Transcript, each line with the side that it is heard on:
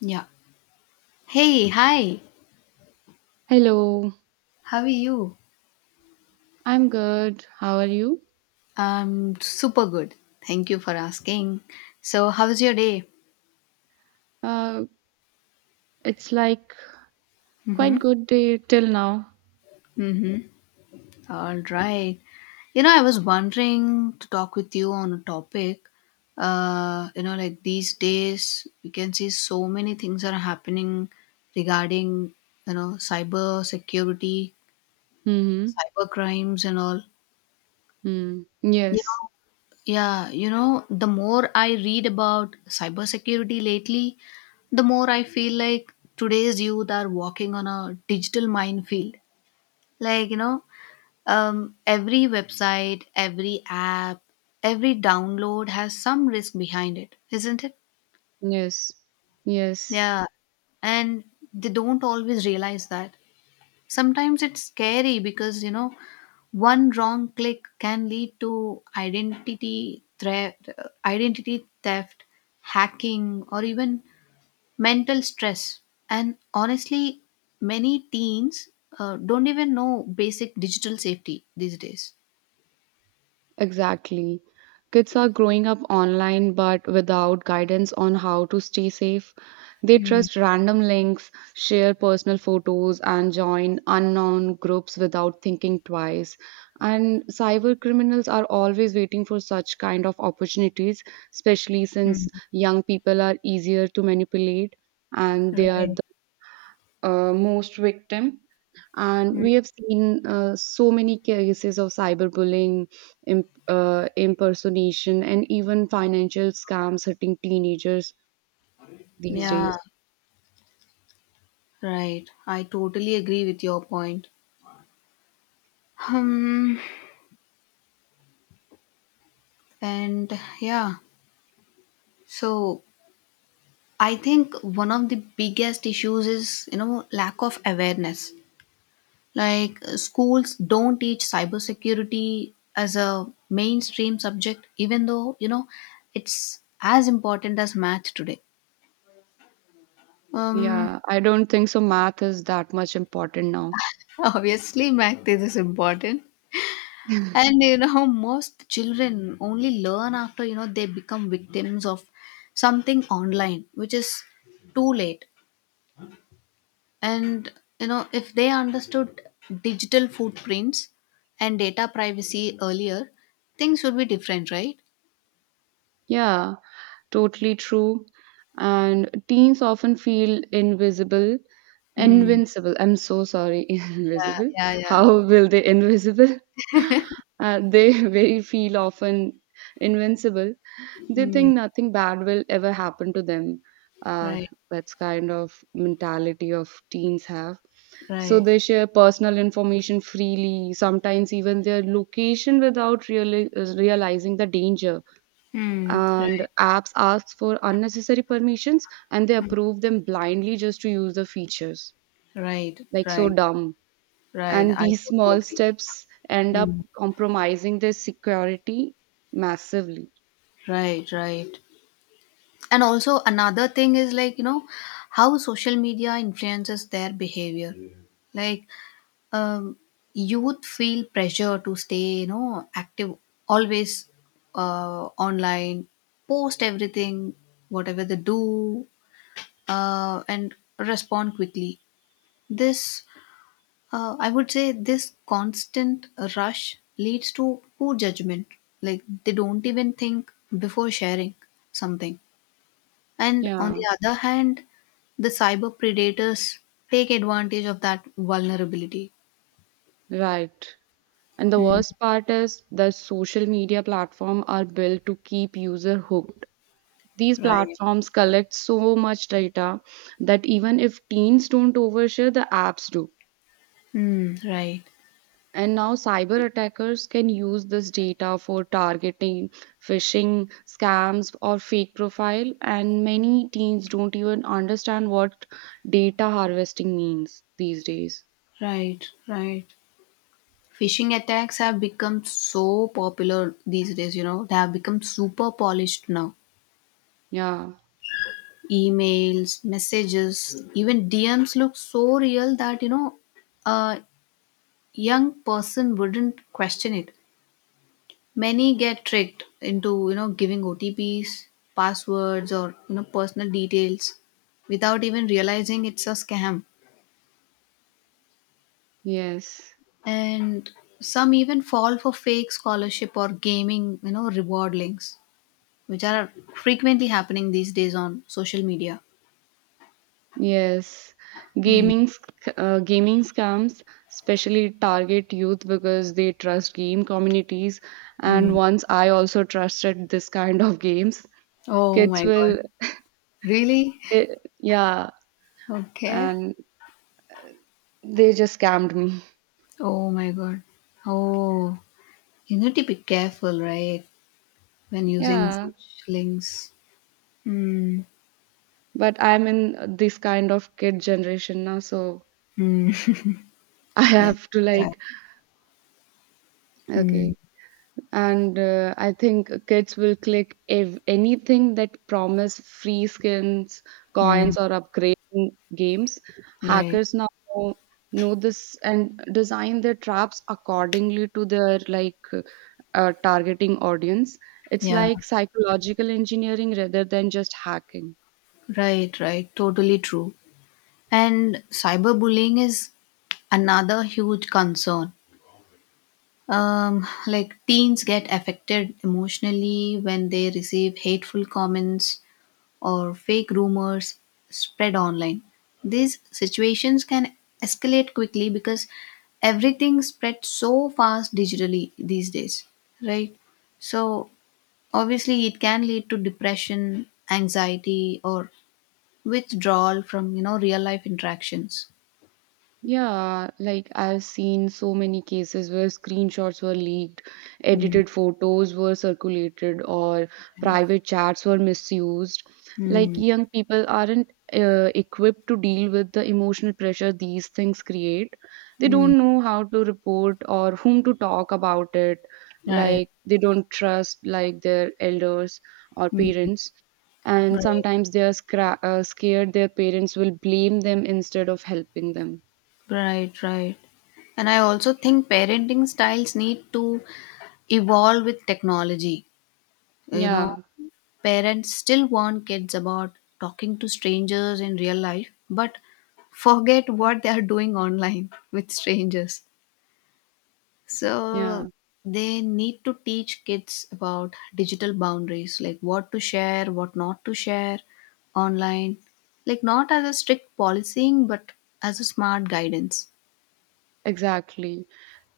left: Yeah. Hey, hi.
right: Hello,
left: How are you?
right: I'm good. How are you?
left: I'm super good. Thank you for asking. So, how's your day?
right: Uh, it's like quite
left: Mm-hmm.
right: good day till now.
left: Mm-hmm. All right. I was wondering to talk with you on a topic. Like these days, we can see so many things are happening regarding, cyber security,
right: Mm-hmm.
left: cyber crimes, and all.
right: Mm.
left: You
right: Yes,
left: know, Yeah, the more I read about cybersecurity lately, the more I feel like today's youth are walking on a digital minefield. Like, every website, every app, every download has some risk behind it, isn't it?
right: yes, yes.
left: Yeah, and they don't always realize that. Sometimes it's scary because, one wrong click can lead to identity threat, identity theft, hacking, or even mental stress. And honestly, many teens don't even know basic digital safety these days.
right: Exactly. Kids are growing up online but without guidance on how to stay safe. They
left: Mm,
right: trust random links, share personal photos, and join unknown groups without thinking twice. And cyber criminals are always waiting for such kind of opportunities, especially
left: mm,
right: since young people are easier to manipulate and they are
left: right.
right: the most victim, and
left: Mm.
right: we have seen so many cases of cyberbullying, impersonation, and even financial scams hitting teenagers these
left: Yeah,
right: days.
left: right. I totally agree with your point. Um, and yeah, so I think one of the biggest issues is, lack of awareness. Like schools don't teach cybersecurity as a mainstream subject, even though it's as important as math today. Um,
right: Yeah, I don't think so. Math is that much important now.
left: Obviously, math is important, and most children only learn after they become victims of something online, which is too late. And if they understood digital footprints and data privacy earlier, things would be different, right?
right: Yeah, totally true. And teens often feel invisible,
left: Hmm.
right: invincible. I'm so sorry,
left: Yeah,
right: invisible.
left: yeah, yeah.
right: How will they invisible? They very feel often invincible. They
left: Mm,
right: think nothing bad will ever happen to them. Uh,
left: right,
right: that's kind of mentality of teens have. So
left: right.
right: they share personal information freely, sometimes even their location without realizing the danger.
left: Mm,
right: And
left: right,
right: apps ask for unnecessary permissions and they approve them blindly just to use the features.
left: right,
right: Like so
left: right,
right: dumb.
left: right.
right: And
left: I
right: these
left: totally
right: small
left: agree.
right: steps end up
left: Mm,
right: compromising their security massively.
left: right, right. And also another thing is like, how social media influences their behavior. Like, um, youth feel pressure to stay, active, always online, post everything, whatever they do, and respond quickly. This I would say this constant rush leads to poor judgment. Like they don't even think before sharing something. And on
right: Yeah,
left: the other hand, the cyber predators take advantage of that vulnerability.
right: right. And the
left: Hmm.
right: worst part is that social media platforms are built to keep user hooked. These
left: Right.
right: platforms collect so much data that even if teens don't overshare, the apps do.
left: Hmm. Right.
right: And now cyber attackers can use this data for targeting, phishing, scams, or fake profile. And many teens don't even understand what data harvesting means these days.
left: Right. Right. Phishing attacks have become so popular these days, they have become super polished now.
right: Yeah,
left: Emails, messages, even DMs look so real that a young person wouldn't question it. Many get tricked into giving OTPs, passwords, or personal details without even realizing it's a scam.
right: yes.
left: And some even fall for fake scholarship or gaming reward links, which are frequently happening these days on social media.
right: Yes,
left: Mm,
right: gaming sc- gaming scams especially target youth because they trust game communities. And
left: mm.
right: once I also trusted this kind of games,
left: Oh
right: kids
left: my god.
right: will,
left: Really?
right: eh, yeah,
left: Okay.
right: and they just scammed me.
left: Oh my god. Oh, you need to be careful, right? When using
right: Yeah,
left: such links. Hmm.
right: but I'm in this kind of kid generation now, so
left: Hmm.
right: I
left: Yeah.
right: have to
left: Yeah.
right: like,
left: Hmm.
right: okay. And I think kids will click anything that promise free skins,
left: Hmm.
right: coins, or upgrading games.
left: Right.
right: Hackers now know this and design their traps accordingly to their like targeting audience. It's
left: Yeah.
right: like psychological engineering rather than just hacking.
left: Right. Right. Totally true. And cyberbullying is another huge concern. Like teens get affected emotionally when they receive hateful comments or fake rumors spread online. These situations can escalate quickly because everything spreads so fast digitally these days, right? So, obviously, it can lead to depression, anxiety, or withdrawal from real life interactions.
right: Yeah, like I've seen so many cases where screenshots were leaked,
left: Mm,
right: edited photos were circulated, or
left: right.
right: private chats were misused. Like
left: Mm,
right: young people aren't equipped to deal with the emotional pressure these things create. They
left: mm,
right: don't know how to report or whom to talk about it.
left: right.
right: Like they don't trust like their elders or
left: Mm,
right: parents. And
left: right.
right: sometimes they are scared their parents will blame them instead of helping them.
left: Right. Right. And I also think parenting styles need to evolve with technology. You know,
right: Yeah,
left: Parents still warn kids about talking to strangers in real life, but forget what they are doing online with strangers.
right: yeah,
left: So they need to teach kids about digital boundaries, like what to share, what not to share online, like not as a strict policing, but as a smart guidance.
right: exactly.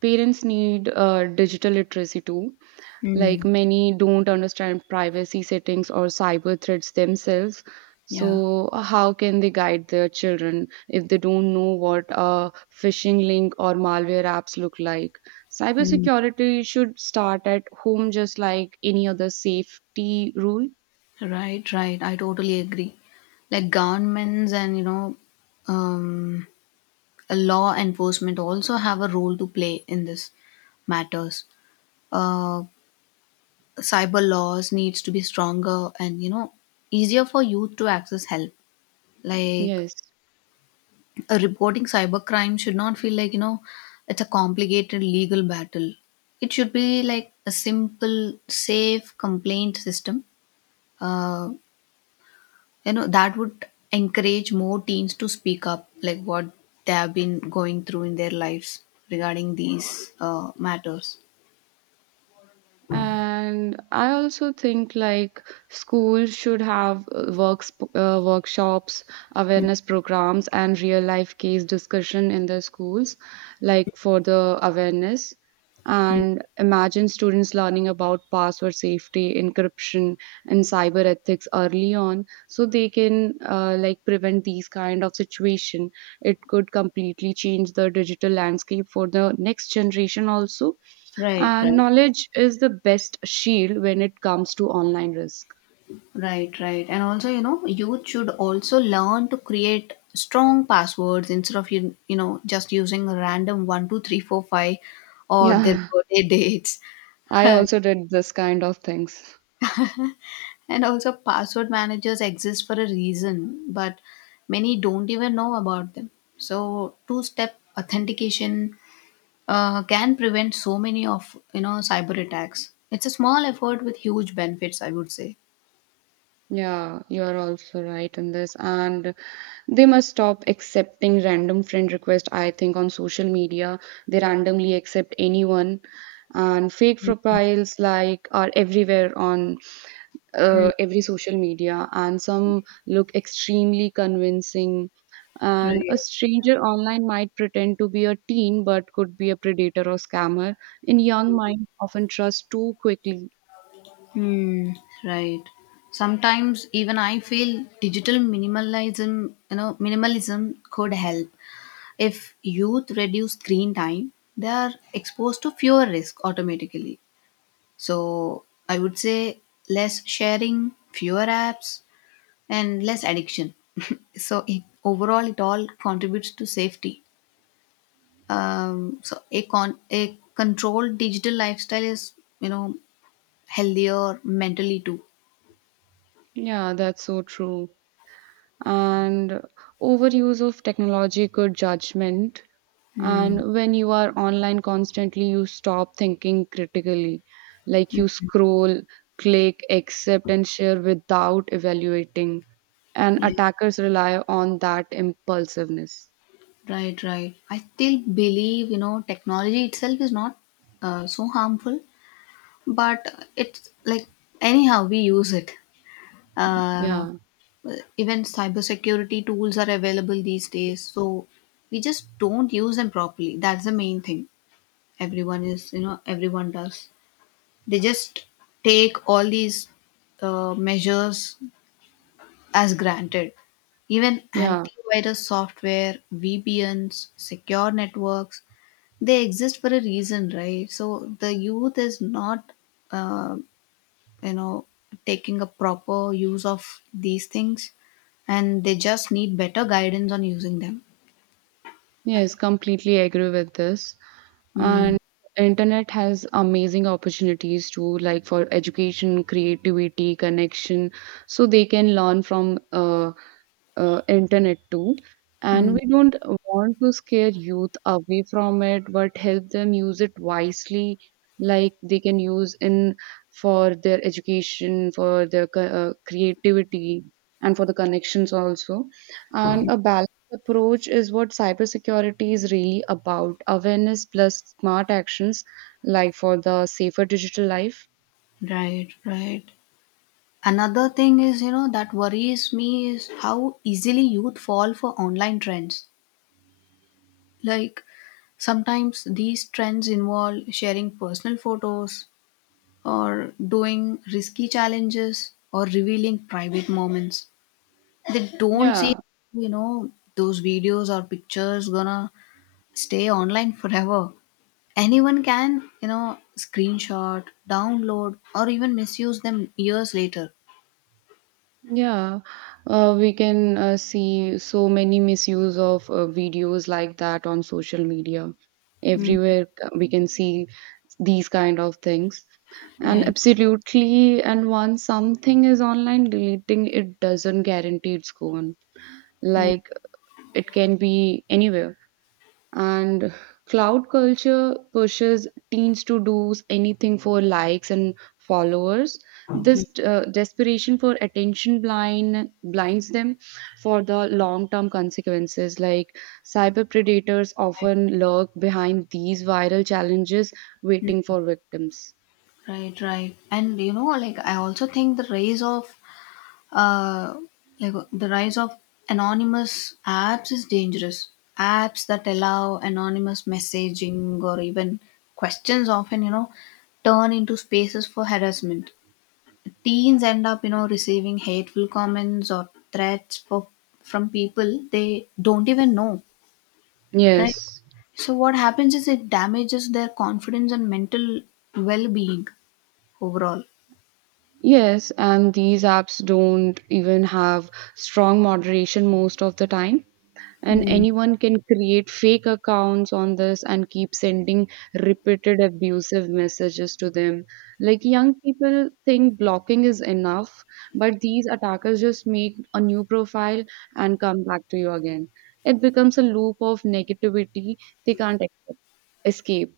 right: Parents need digital literacy too.
left: Hmm.
right: Like many don't understand privacy settings or cyber threats themselves.
left: Yeah.
right: So, how can they guide their children if they don't know what a phishing link or malware apps look like?
left: Hmm.
right: Cybersecurity should start at home, just like any other safety rule.
left: Right, right. I totally agree. Like governments and um, law enforcement also have a role to play in this matters. Uh, Cyber laws needs to be stronger and easier for youth to access help. Like
right: Yes.
left: a reporting cyber crime should not feel like it's a complicated legal battle. It should be like a simple, safe complaint system. Uh, that would encourage more teens to speak up, like what they have been going through in their lives regarding these matters.
right: And I also think like schools should have workshops, awareness programs, and real life case discussion in their schools, like for the awareness. And imagine students learning about password safety, encryption, and cyber ethics early on, so they can like prevent these kind of situation. It could completely change the digital landscape for the next generation also,
left: Right,
right: and
left: right,
right: knowledge is the best shield when it comes to online risk.
left: right, right. And also, youth should also learn to create strong passwords instead of just using a random one, two, three, four, five, or their
right: Yeah,
left: birthday dates.
right: I
left: And
right: also did this kind of things.
left: also, password managers exist for a reason, but many don't even know about them. So, two-step authentication can prevent so many of cyber attacks. It's a small effort with huge benefits, I would say.
right: Yeah, you are also right in this. And they must stop accepting random friend requests, I think, on social media. They randomly accept anyone. And fake profiles like are everywhere on
left: Mm,
right: every social media, and some look extremely convincing. And a
left: right.
right: stranger online might pretend to be a teen but could be a predator or scammer. In young minds, often trust too quickly.
left: Hmm. Right. Sometimes even I feel digital minimalism, minimalism could help. If youth reduce screen time, they are exposed to fewer risks automatically. So I would say less sharing, fewer apps, and less addiction. So overall, it all contributes to safety. So a controlled digital lifestyle is you know healthier mentally too.
right: Yeah, that's so true. And overuse of technology could judgment,
left: Hmm.
right: and when you are online constantly you stop thinking critically, like you scroll, click accept, and share without evaluating, and
left: Yeah,
right: attackers rely on that impulsiveness.
left: right, right. I still believe technology itself is not so harmful, but it's like anyhow we use it. uh,
right: yeah
left: Even cybersecurity tools are available these days, so we just don't use them properly. That's the main thing. Everyone is you know everyone does. They just take all these measures as granted. Even
right: yeah
left: antivirus software, VPNs, secure networks, they exist for a reason, right? So the youth is not, uh, you know, taking a proper use of these things, and they just need better guidance on using them.
right: yes, completely agree with this.
left: Mm.
right: And internet has amazing opportunities too, like for education, creativity, connection, so they can learn from internet too. And
left: Mm.
right: we don't want to scare youth away from it but help them use it wisely, like they can use in for their education, for their creativity, and for the connections also. And a balanced approach is what cybersecurity is really about: awareness plus smart actions, like for the safer digital life.
left: Right, right. Another thing is, that worries me is how easily youth fall for online trends. Like sometimes these trends involve sharing personal photos or doing risky challenges or revealing private moments. They don't see,
right: Yeah.
left: those videos or pictures gonna stay online forever. Anyone can, screenshot, download, or even misuse them years later.
right: Yeah, we can see so many misuse of videos like that on social media.
left: Mm,
right: Everywhere we can see these kind of things. And
left: right.
right: absolutely, and once something is online, deleting it doesn't guarantee it's gone.
left: Mm.
right: Like it can be anywhere. And cloud culture pushes teens to do anything for likes and followers. This desperation for attention blinds them for the long term consequences. Like cyber predators often lurk behind these viral challenges, waiting for victims.
left: Right, right. And like I also think uh the rise of anonymous apps is dangerous. Apps that allow anonymous messaging or even questions often, turn into spaces for harassment. Teens end up, receiving hateful comments or threats for from people they don't even know. Right?
right: Yes.
left: So what happens is it damages their confidence and mental well being overall.
right: Yes, and these apps don't even have strong moderation most of the time, and
left: Hmm.
right: anyone can create fake accounts on this and keep sending repeated abusive messages to them. Like young people think blocking is enough, but these attackers just make a new profile and come back to you again. It becomes a loop of negativity they can't escape.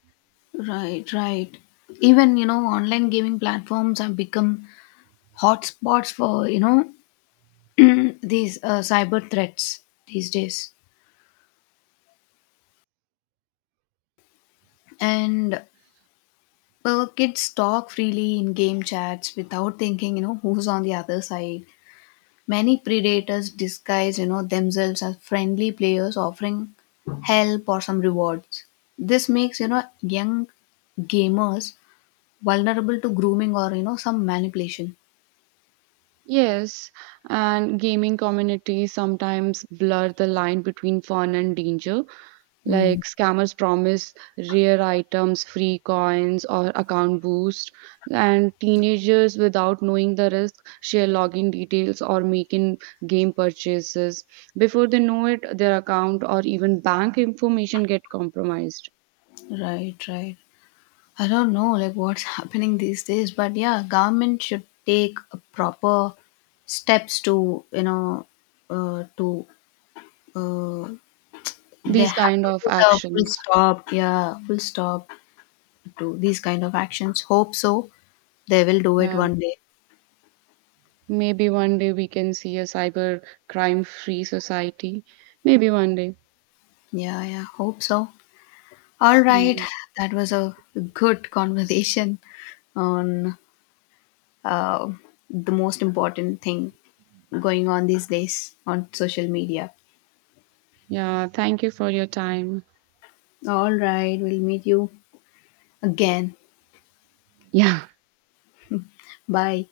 left: Right, right. Even online gaming platforms have become hotspots for these cyber threats these days, and well, kids talk freely in game chats without thinking who's on the other side. Many predators disguise themselves as friendly players, offering help or some rewards. This makes young gamers vulnerable to grooming or some manipulation.
right: Yes, and gaming communities sometimes blur the line between fun and danger.
left: Hmm.
right: Like scammers promise rare items, free coins, or account boost, and teenagers, without knowing the risk, share login details or making game purchases. Before they know it, their account or even bank information get compromised.
left: Right, right. I don't know like what's happening these days, but yeah, government should take a proper steps to you know to uh, they
right: These
left: have
right: kind
left: to
right: of
left: put a full
right: actions.
left: stop, yeah, full stop to these kind of actions. Hope so, they will do it
right: Yeah.
left: one day.
right: Maybe one day we can see a cyber crime free society. Maybe one day.
left: Yeah, yeah, hope so. All right,
right: Yeah.
left: that was a good conversation on uh, the most important thing going on these days on social media.
right: Yeah. Thank you for your time.
left: All right, we'll meet you again.
right: Yeah.
left: Bye.